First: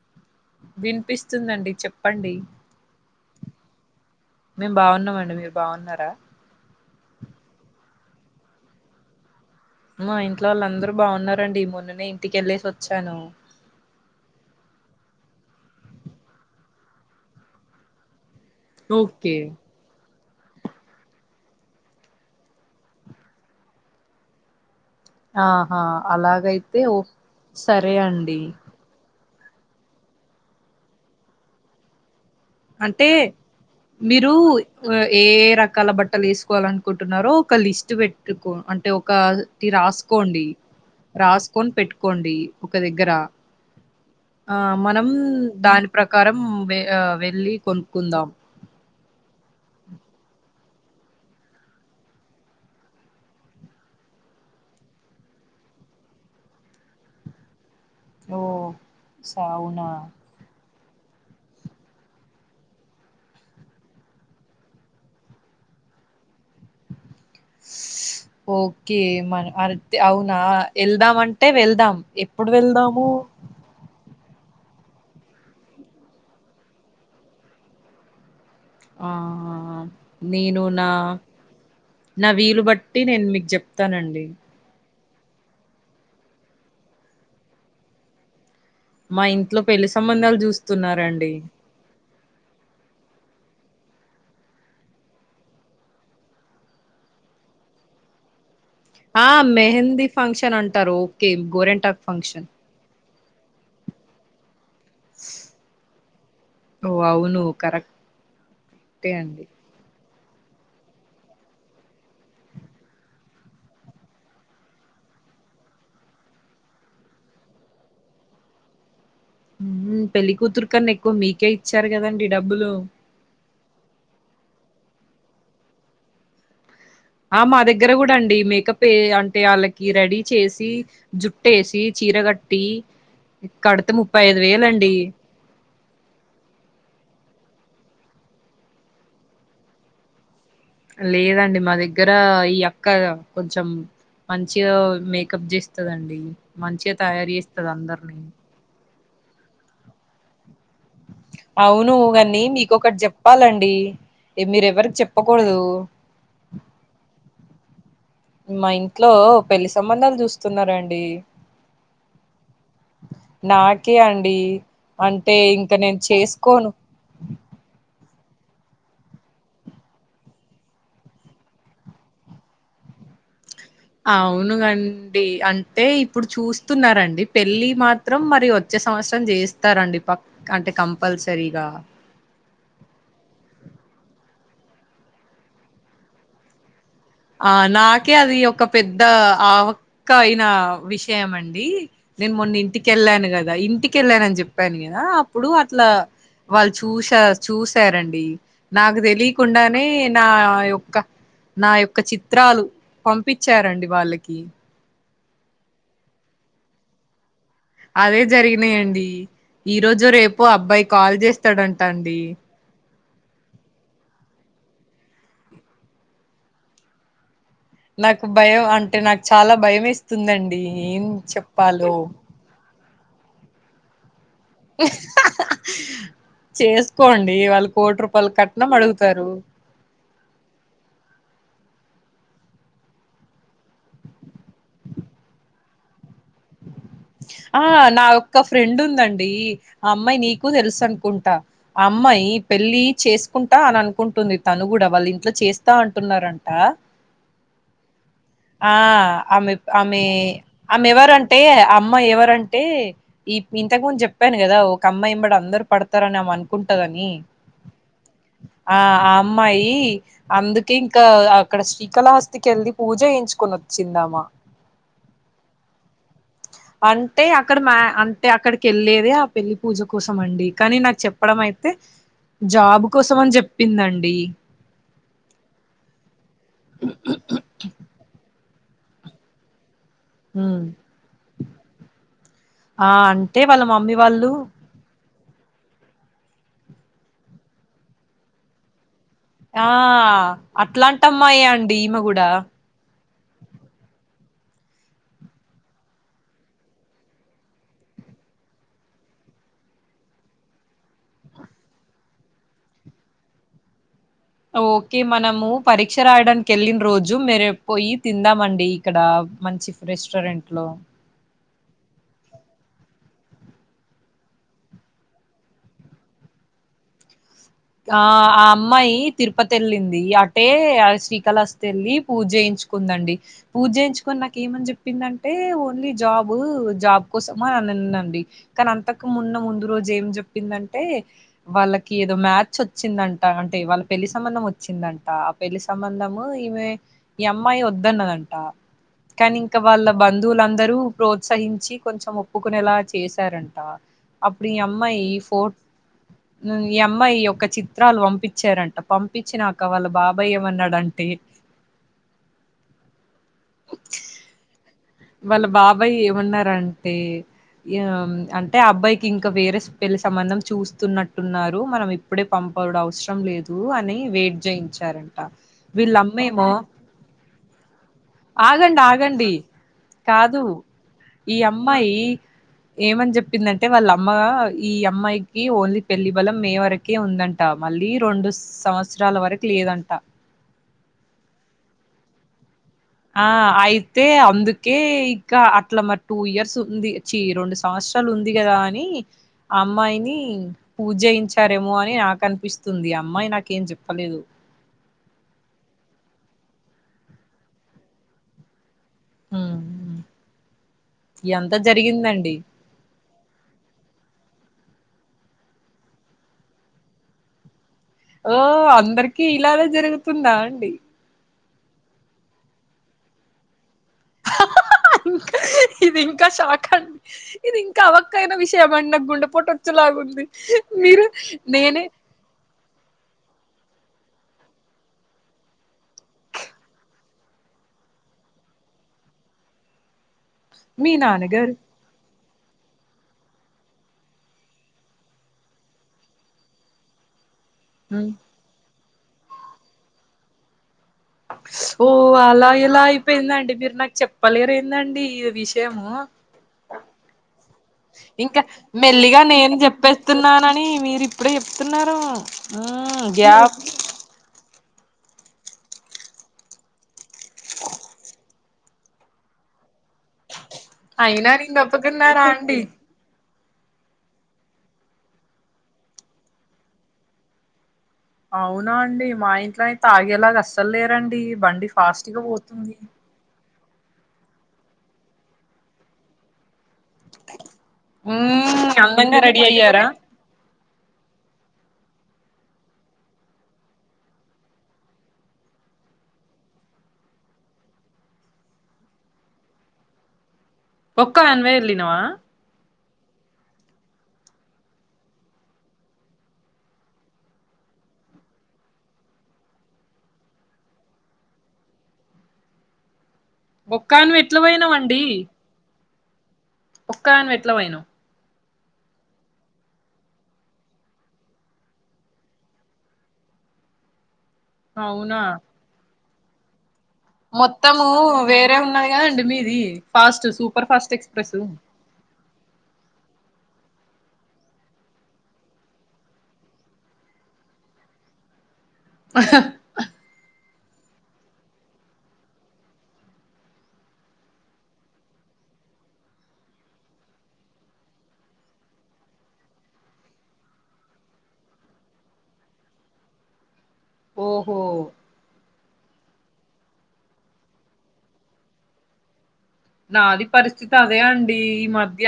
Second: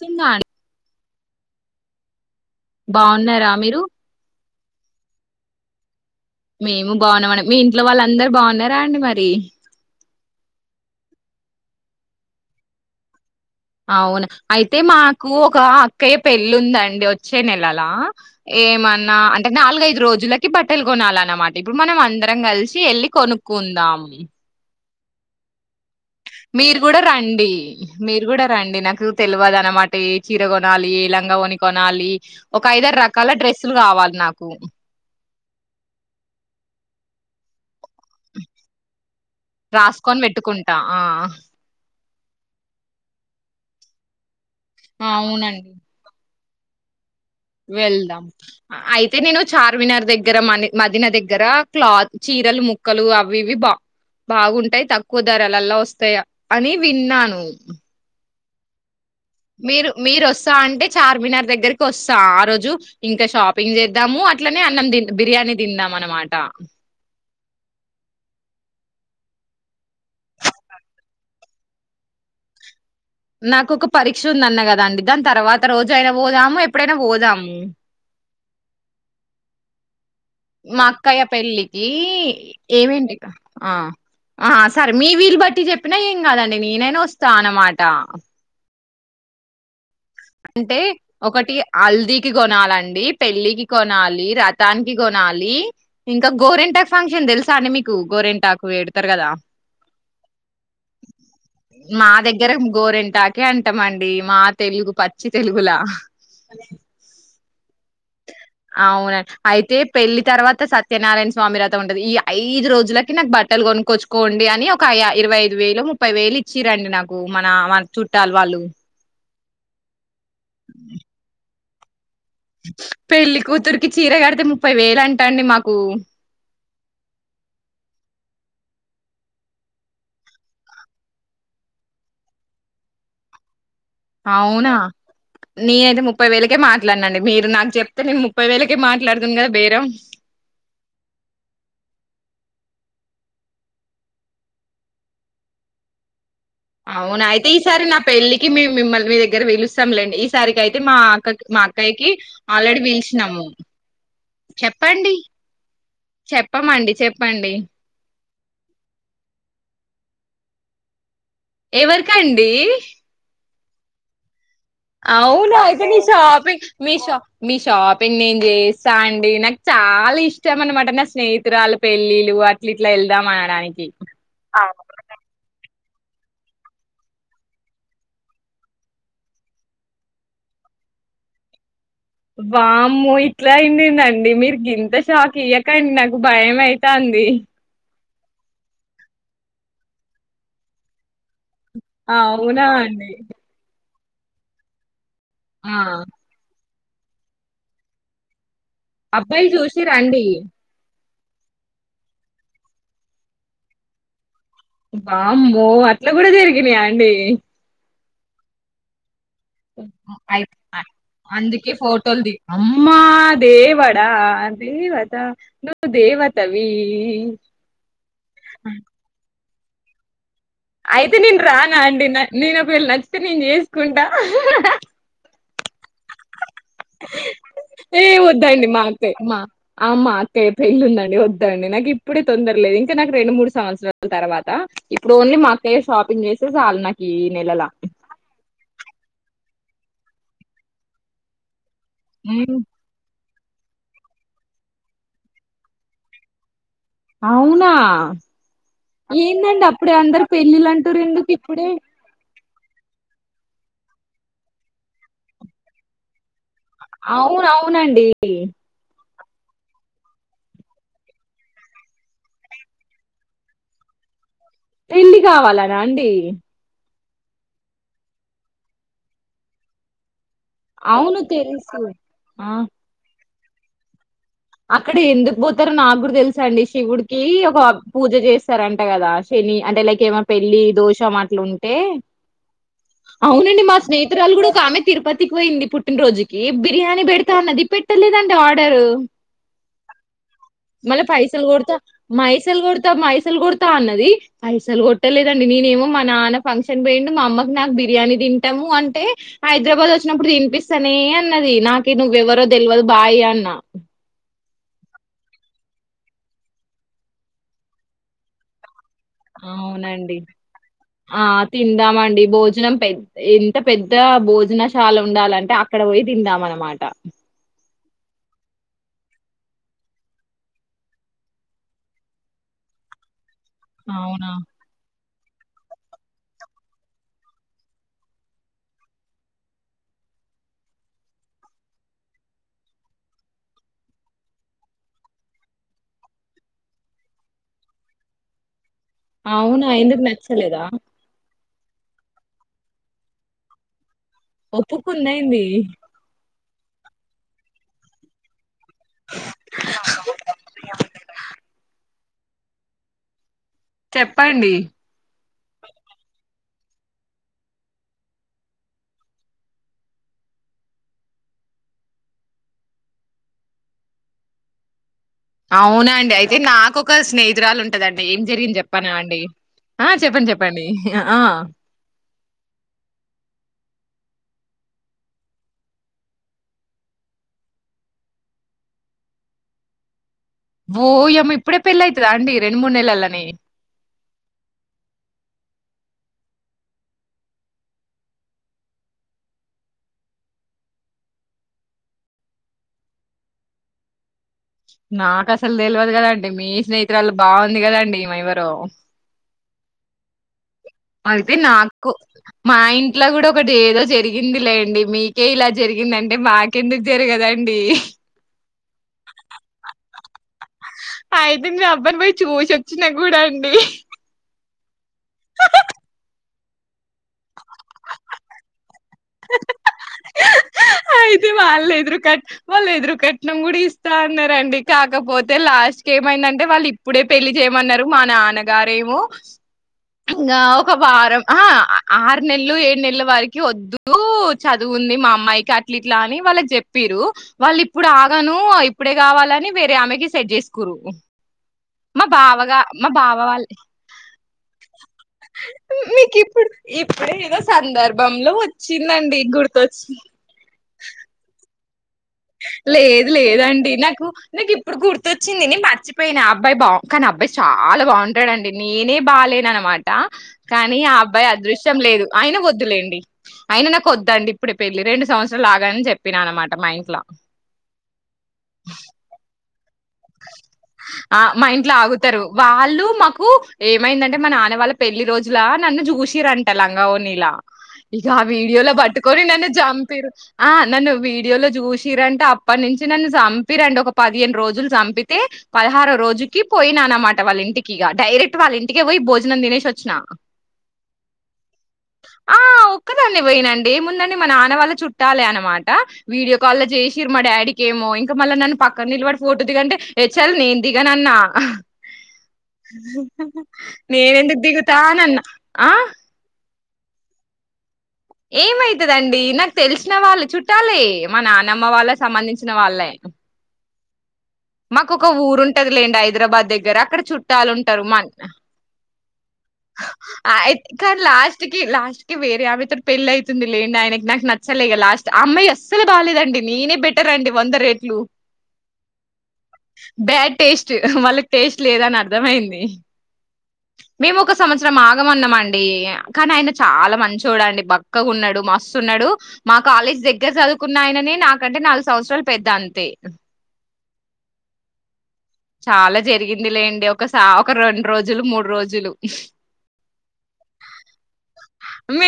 స్తుందా అండి వినిపిస్తుందండి చెప్ప పండి బాగున్నారా మీరు మేము బాగున్నామ అండి మీరు బాగున్నారా మేము బాగున్నామ మీ ఇంట్లో వాళ్ళ అందరు బాగున్నారా అండి మరి మా ఇంట్లో వాళ్ళ అందరూ బావున్నారండి మొన్ననే ఇంటికి యెళ్ళేసి వచ్చాను అవును అయితే మాకు ఒక అక్కయ్య పెళ్ళి ఉందండి వచ్చే నెలలా ఏమన్నా ఓకే అంటే నాలుగైదు రోజుల బట్టలు కొనాలిన్నమాట ఇప్పుడు మనం అందరం కలిసి వెళ్ళి కొనుక్కుందామ్. ఆ మీరు కూడా రండి సరే మీరు అండి కూడా రండి నాకు తెలివదు అన్నమాట ఏ చీర కొనాలి ఏ లంగా కొని కొనాలి ఒక ఐదారు అంటే రకాల డ్రెస్సులు కావాలి మీరు నాకు ఏ రకాల బట్టలు వేసుకోవాల అనుకుంటున్నారో ఒకలిస్ట్ ద్దు పెట్టుకో అంటే ఒకటి రాసుకొని రాసుకోండి పెట్టుకుంటా ఆ రాసుకొని పెట్టు కొండి ఒక దగ్గర ఆ మనమ్ అవునండి దాని ప్రకారం మ్ బేగా వెళ్దాం అయితే నేను చార్మినార్ దగ్గర మ మదిన దగ్గర క్లాత్ చీరలు ముక్కలు అవి ఇవి బా బాగుంటాయి తక్కువ ధరలులా వస్తాయా అని విన్నాను ఓ మీరు సవునా మీరు వస్తా అంటే చార్మినార్ దగ్గరికి వస్తా ఆ రోజు ఇంకా షాపింగ్ చేద్దాము అట్లనే అన్నం బిర్యానీ తిందాం అనమాట ఓకే మ అర్ది అవునా వెళ్దాం అంటే వెళ్దాం ఎప్పుడు వెళ్దామ్. నాకు ఒక పరి పరీక్ష ఉంది అన్న కదా అండి దాని తర్వాత రోజు అయినా పోదాము ఎప్పుడైనా పోదాము ఆ నేను మా నా అక్కయ్య పెళ్ళికీ నా వీలు బట్టి ఏమైందిక నేను మీకు ఆ చెప్తానండి ఆ సర్ మీ వీళ్ళ బట్టి చెప్పినా ఏం కాదండి నేనైనా వస్తా అన్నమాట మా ఇంట్లో పెళ్లి సంబంధాలు అంటే చూస్తున్నారండి ఒకటి హల్ది కి కొనాలిండి పెళ్లికి కొనాలి రథానికి కొనాలి ఇంకా గోరింటాకు ఫంక్షన్ తెలుసా అండి మీకు గోరింటాకు పెడతారు కదా ఆ మెహందీ ఫంక్షన్ అంటారు ఓకే గోరెంటాక్ ఫంక్షన్ [unintelligible] మండి మా తెలుగు చిి తెలుగులా కరెక్ట్ అవునా అయితే పెళ్లి తర్వాత సత్యనారాయణ స్వామి వథం ఉంటది ఈ ఐదు రోజులకి నాకు బట్టలు కొనుక్కొచ్చుకోండి అని ఒక ఇరవై ఐదు వేలు ముప్పై వేలు ఇచ్చిరండి నాకు మన మన చుట్టాలు వాళ్ళు హ్మ్. పెళ్లి కూతురు కన్న ఎక్కువ మీకే చర్గ కదండి డబ్బులు పెళ్లి కుతురుకి చీర కడతే ము ముప్పై వేలు అంటా అండి మాకు ఆ మా దగ్గర కూడా అండి మేకప్ అంటే వాళ్ళకి రెడీ చేసి జుట్టేసి చీర కట్టి కడుత ముప్పై ఐదు వేల అవునా అండి నేనైతే ముప్పై వేలకే మాట్లాడినండి మీరు నాకు చెప్తే నేను ముప్పై వేలకే మాట్లాడుతును కదా బేరం లేదండి మా దగ్గర ఈ అక్క కొంచెం మంచిగా మేకప్ చేస్తుందండి అవునా అయితే ఈసారి నా పెళ్ళికి మేం మిమ్మల్ని మీ దగ్గర వెలుస్తాండి ఈసారికి అయితే [unintelligible] మా అక్క మా అవును అక్కయికి కాని ఆల్రెడీ మీకొకటి పీల్చినాము చెప్పాలండి ఏ మీరెవరికి చెప్పండి చెప్పకూడదు చెప్పమండి చెప్పండి మా ఇంట్లో పెళ్లి సంబంధాలు చూస్తున్నారండి ఎవరక అండి నాకే అండి అంటే అవునా ఇంకా నేను ఇతనిషాపి చేసుకోను మీషా మీషాప్ ేం చేస్తా అండి నాకు చాలా ఇష్టం అనమాట నా స్నేహితురాలు పెళ్ళిళ్లు అట్లా ఇట్లా వెళ్దాం అనడానికి అవునా అవునుగాండి అంట అయితే ఇప్పుడు చూస్తున్నారండి పెళ్ళి మాత్రం మరి వచ్చే సంవత్సరం చేస్తారండి పక్క అంటే కంపల్సరీగా వామ్మో ఇట్లా అయిందిందండి మీరు గింత షాక్ ఇయకండి నాకు భయం అయి చాంది కే అది ఒక పెద్ద ఆవక్క అయిన విషయం అండి నేను మొన్న అవునా అండి ఇంటికెళ్ళాను కదా ఇంటికి కేళ్ళానని చెప్పాను కదా ఇప్పుడు ఆ అట్లా వాళ్ళ చూశా చూసారండి నాకు అబ్బాయిలు తెలియకుండానే చూసిర్రా నా అండి యొక్క నా యేప్ ఒక చిత్రాలు పంపించరండి వాళ్ళకి వామ్మో అట్లా కూడా జరిగినాయా అండి అదే జరిగినాయండి ఈ హ్మ్. రోజు రేపు అయి అబ్బాయి కాల్ చేస్తాడంటా అండి మా దేవడా దేవత నువ్వు దేవతవీ నాకు భయం అంటే నాకు చాలా భయం వేస్తుందండ్ అయితే నేను రానా అండి, నా నేను ఒకవేళ న తే నేను చేసుకుంటా హ హ్ ఇహ్ హా హా ఏ వద్దండి కట్నం మా అక్కయ్ అడుగుతారు మా మా అక్కయ్య పెళ్లుందండి వద్ నండీ నాకు ఇప్పుడే తొందర లేదు ఇంకా నాకు రెండు మూడు సంవత్సరాల తర్వాత ఇప్పుడు ఓన్లీ మా అక్కయ్య షాపింగ్ చేసే ఆ నా ఒక్క ఫ్రెండ్ ఉందండి ఆ అమ్మాయి నీకు తెలుసు అనుకుంటా ఆ అమ్మాయి హ్మ్. పెళ్ళి చేసు కుంటా అని అనుకుంటుంది తను కూడా వాళ్ళు ఇంట్లో చేస్తా అంటున్నారంట. అవునా ఆ ఆమె ఏందండి అప్పుడే ఆమె అందరు ఆమె పెళ్ళిళంటురు ఎందుకు ఎవరంటే ఇప్పుడే ఆ అమ్మాయి ఎవరంటే ఈ ఇంతకు ముందు చెప్పాను కదా ఒక అమ్మాయి ఎంబడ అందరు పడతారనిమ అను అవున అవునండి ఆ ఆ అమ్మాయి అందుకే ఇంకా అక్కడ శ్రీకాళహస్తికి వెల్లి పూజ చేయించుకొని వచ్చింది ఆమే పెళ్లి కావాలనా అండి అంటే అక్కడ మా అంటే అక్కడికి వెళ్ళేదే ఆ పెళ్లి పూజ కోసం అండి కానీ నాకు అవును చెప్పడం అయితే తెలుసు ఆ జాబ్ కోసం అని చె చెప్పిందండి అక్కడ ఎందుకు పోతారో నా కూడా తెలుసండి శివుడికి ఒక పూజ చేస్ సర్ అంటే కదా శని అంటే లైక్ ప్రేమ పెళ్ళి హ్మ్. దోషం అట్లుంటే ఆ అంటే వాళ్ళ మమ్మీ వాళ్ళు తికిపోయింది పుట్టినరోజుకి బిర్యానీ పెడతా అన్నది పెట్టలేదండి ఆర్డరు ఆ మళ్ళా అట్లాంటమ్మాయె అండి ఈమె గూడా పైసల్ కొడతా అన్నది పైసల్ కొట్ట లేదండి నేనేమో మా నాన్న ఫంక్షన్ పోయిండు మా అమ్మకి నాకు బిర్యానీ తింటాము అంటే హైదరాబాద్ వచ్చినప్పుడు తినిపిస్తానే అన్నది నాకె నువెవరో తెలియదు బాయ్ అన్నా. ఓకే మనము పరీక్ష రాయడానికెళ్ళిన రోజు మెరె పోయి తిందామండి. ఇక్కడ మంచి అవునండి. రెస్టారెంట్ లో ఆ! తిందామండి భోజనం పె ఎంత పెద్ద భోజనశాల ఉండాలంటే అక్కడ పోయి తిందాం అనమాట ఆ ఆ అమ్మాయి తిరుపతేళ్ళింది అటే శ్రీకాళస్తి ఎళ్లి పూజ్జేయించుకుందండి. పూజ్జేయించుకొని అవునా? నాకేమని చెప్పిందంట్ అంటే ఓన్లీ జాబు జాబ్ కోసం అని అనిందండి కనంతకుమున్న ముందు రోజు ఏం చెప్పిందంటే వాళ్ళకి ఏదో మ్యా చోచ్చిందంట అంటే వాళ్ళ పెళ్లిి సంబంధం వచ్చిందంట ఆ పెళ్లిి సంబంధము ఈమె ఈ అమ్మాయి వద్దన్నదంట కనీ ఇంక అవునా? వాళ్ళ ఎందుకు నచ్చలేదా? బంధువులందరూ ప్రోత్సహిం వచ్చి కొంచెం ఒప్పుకునేలా చేసారంట ఒప్పుకుందా ఎంది ను ఈ అమ్మాయి ఒ ఒక చిత్రాలు వంపిచ్చారంట్ పంపించినాక వాళ్ళ బాబాయ్ ఏమన్నాడంటే చెప్పండి వాళ్ళ బాబాయ్ ఏమన్నారం అంటే యామ్ అంటే అబ్బాయికి ఇంకా వేరే పెళ్లి సంబంధం చూస్తున్నట్టున్నారు మనం ఇప్పుడే పంపడం అవసరం లేదు అని వెయిట్ చేయించారంట. అవునాండి అయితే వీళ్ళమ్మేమో నాకొక స్నేహితురాలు ఉంటదండి ఏం జరిగింది ఆగండి చెప్పనా అండి ఆగండి ఆ చెప్పండి కాదు చెప్పండి ఆ ఈ అమ్మాయి ఏమని చెప్పిందంటే వాళ్ళ అమ్మ ఈ అమ్మాయికి ఓన్లీ పెళ్లి బలం మే వరకే ఉందంట మళ్ళీ రెండు సంవత్సరాల వరకు లేదంట ఓయమ్మ ఇప్పుడే పెళ్లి అయితదాఅండి ఆ అయితే అందుకే ఇంకా అట్లా మరి టూ ఇయర్స్ ఉంది చి రెండు సంవత్సరాలు ఉంది కదా అని ఆ అమ్మాయిని పూజెేయించారేమో అని నాకు అనిపిస్తుంది అమ్మాయి నాకేం చెప్పలేదు నాకు అసలు తెలవదు కదండి మీ స్నేహితురాలు బాగుంది కదండి ఈమె ఎవరో ఉమ్ అయితే నాకు మా ఇంట్లో కూడా ఒకటి ఏదో జరిగిం ఉంది లేండి మీకే ఇలా జరిగిందంటే మాకెందుకు జరగదండి. ఓ అందరికిీ ఇలానే జరుగుతుందా అండి అయితే నేనబ్బాయిని పోయి చూసొచ్చినా గూడా అండి ఇది ఇంకా షాక్ అండి ఇది ఇంకా అవక్కైన విషయం అండి నాక్ గుండె పూటొచ్చేలాగుంది. అయితే వాళ్ళెదురు కట్ వాళ్ళెదురు కట్ కట్నం కూడా ఇస్తా అన్నారండి. కాకపోతే లాస్ట్ కి ఏమైందంటే వాళ్ళు ఇప్పుడే పెళ్ళి చేయమన్నారు. మా నాన్నగారేమో ఇంగ ఒక మీ వారం నాన్నగారు ఆహ నెలలు ఏడు నెలలు వరకి వద్దు చదువుంది. మా అమ్మాయికి ఇల ఇట్లా అని వాళ్ళకి చెప్పిరు వాళ్ళు ఇప్పుడు హ్మ్. ఆగను ఇప్పుడే కావాలని వేరే ఆమెకి సెట్ చేసుకురు. ఓ మా అలా బావగా ఇలా మా బావ వాళ్ళ అయిపోయిందండి. మీరు నాకు చెప్పలేరు ఏందండి ఈ విషయము మీకు ఇప్పుడు ఇప్పుడే ఎదో ఇంకా మెల్లిగా నేను గుర్తొచ్చి చెప్పేస్తున్నానని మీరు ఇప్పుడే చెప్తున్నారు. మ్మ్ లేదు గ్యాప్ లేదండి నాకు నాకు ఇప్పుడు గుర్తొచ్చింది మర్చిపోయినా అబ్బాయి బావు కానీ అబ్బాయి చాలా బాగుంటాడుండి నేనే బాలేను అనమాట. ఆ కానీ ఆ అబ్బాయి అయినా నేను అదృష్టం లేదు ఒప్పుకున్నారా ఆయిన అండి వద్దులేండి. అయినా నా కొద్దండి ఇప్పుడే పెళ్ళి రెండు సంవత్సరాలు ఆగాని చెప్పిన అనమాట మా ఇంట్ల. అవునా అండి మా ఇంట్లో అయితే ఆగేలాగా అస్సలు ఆ లేరండి మా బండి ఇంట్లో ఫాస్ట్ గా ఆగుతారు పోతుంది. వాళ్ళు మాకు ఏమైందంటే మా నాన్న వాళ్ళ పెళ్ళి రోజుల నన్ను చూసిర అంటల. లంగా వోణిలా ఇక ఆ వీడియో లో మ్మ్ అందంగా పట్టుకొని రెడీ నన్ను అయ్యారా చంపిరు ఆ నన్ను వీడియోలో. చూసిరంటే అప్పటి నుంచి నన్ను చంపిరండి. ఒక పదిహేను రోజులు చంపి చెబితే పదహారో రోజుకి పోయినా అన మాట వాళ్ళ ఇంటికి ఇగ డైరెక్ట్ వాళ్ళ ఇంటికే పోయి భోజనం తినేసి వచ్చిన. ఒక్క దానివే వెళ్లినవ ఒక్క దాన్నే పోయినండి మొన్న నే మా నాన్న వాళ్ళ చుట్టాలే అనమాట వీడియో కాల్లో చేసిరు. మా డాడీ కి ఏమో ఇంకా మళ్ళీ నన్ను పక్కన నిలబడి ఫోటో దిగు అంటే ఏ చల్ నేను దిగను అన్న ఒక్కదానివి ఎట్ల నేనెందుకు దిగుతా అని అన్నా ఆ ఒక్క దానివి వెట్లా పోయినవు ఏమైతదండి నాకు తెలిసిన వాళ్లే చుట్టాలే మా నానమ్మ వాళ్ళ సంబంధించిన వాళ్ళే. మాకు ఒక అవునా ఊరుంటది లేండి హైదరాబాద్ దగ్గర అక్కడ చుట్టాలు ఉంటారు. మొత్తము మ వేరే ఉన్నది కదండి మీది ఫాస్ట్ సూపర్ ఫాస్ట్ కానీ ఎక్స్ప్రెస్ లాస్ట్ కి లాస్ట్ కి వేరే ఆమెత పెళ్లయి అయితంది లేండి ఆయనకి నాకు నచ్చలేగా లాస్ట్ ఆ అమ్మాయి అస్సలు బాలేదండి నేనే బెటర్ అండి వంద రేట్లు. బ్యాడ్ టేస్ట్ వాళ్ళకి టేస్ట్ లేదని అర్థమయింది మేము ఒక సంవత్సరం ఆగమన్నామ అండి కానీ ఆయన చాలా మంచోడండి బక్కగా ఉన్నాడు మస్తు ఉన్నాడు మా కాలేజ్ దగ్గర చదువుకున్న ఆయననే నాకంటే నాలుగు సంవత్సరాలు పెద్ద అంతే ఓహో చాలా జరిగింది లేండి ఒకస ఒక రెండు రోజులు మూడు రోజులు ఈ ఈ మధ్య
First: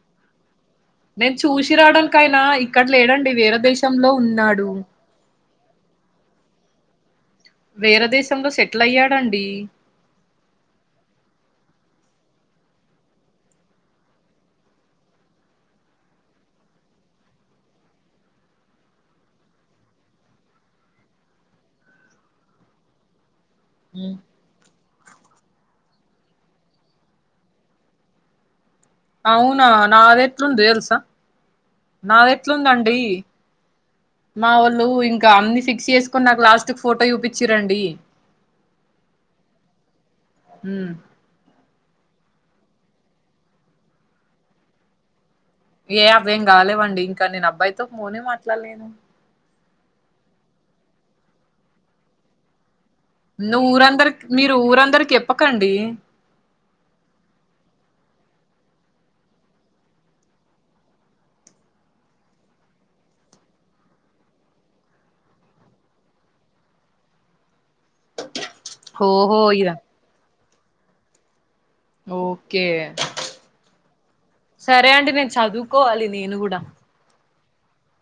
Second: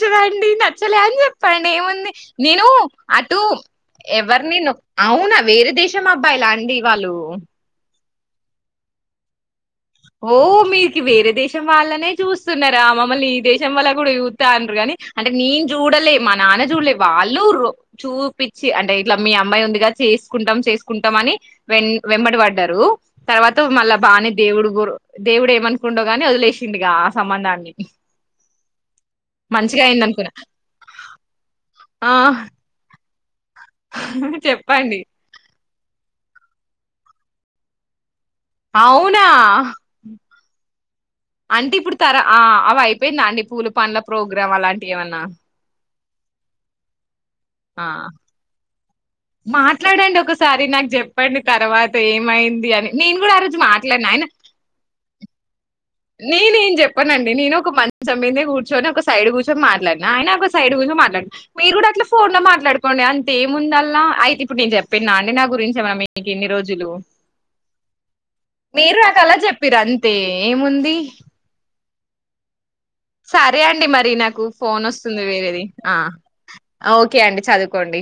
నచ్చదు అండి న నచ్చలే అని నేను చెప్పండి చూసి ఏముంది. రావడానికైనా నేను ఇక్కడ లేడండి అటు వేరే దేశంలో ఉన్నాడు. ఎవర్నినేను అవునా వేరే దేశం అబ్బాయిలా అండి. వాళ్ళు వేరే దేశంలో సెటిల్ అయ్యాడండి ఓ మీకి వేరే దేశం వాళ్ళనే చూస్తున్నారా ఆ మమ్మల్ని ఈీ దేశం వల్ల కూడా చూత్త ఆండ్రూ కానీ నేను చూడలే మా నాన్న చూడలే వాళ్లు చూపిచ్చి అంటే ఇట్ల మీ అమ్మాయి ఉంది కదా చేసుకుంటాం చేసుకుంటాం అని వెంబడ పడ్డారు తర్వాత మళ్ళా హ్మ్. బానే దేవుడు దేవుడు ఏమనుకుండో గాని వదిలేసిండుగా ఆ సంబంధాన్ని అవునా మంచిగా అయింది నాది అనుకున్నా ఎట్లుంది తెలుసా ఆ నాది ఎట్లుందండి మా వొళ్ళు చెప్పండి ఇంకా అన్ని ఫిక్స్ చేసుకు కాని నాకు లాస్ట్ కు ఫోటో చూపిచిరండి అవునా ఉ అంటే ఇప్పుడు తర ఆ అవ అయిపోయిందా అండి పూల పండ్ల ప్రోగ్రాం అలాంటివి ఏమన్నా ఏ ఆవేం కాలేవండి ఇంకా నేను అబ్బాయితో ఆ ఫోనే మాట్లాడలేను సారి నాకు చెప్పండి తర్వాత ఏమైంది అని నేను కూడా ఆ ను రోజు మాట్లాడిన ఆయన ఊరందరికి మీరు ఊరందరికి చెప్పకండి నేనేం చెప్పనండి నేను ఒక మం మంచం మీందనే కూర్చొని ఒక సైడ్ కూర్చొని మాట్లాడినా ఆయన ఒక సైడ్ కూర్చొ మాట్లాడు మీరు కూడా అట్లా ఫోన్ లో మాట్లాడుకోండి అంతేముందల్లా అయితే ఇప్పుడు నేను చెప్పిన్నా అండి నా గురించి ఏమన్న మీకు ఇన్ని రోజులు మీరు నాతో అలా ఓహో! ఇద చెప్పిరి అంతే ఏముంది మ్ ఓకే సరే అండి మరి నాకు ఫోన్ సరే అండి వస్తుంది నేను వేరేది ఆ చదువుకోవాలి నేను గూడా. ఓకే అండి చదువుకోండి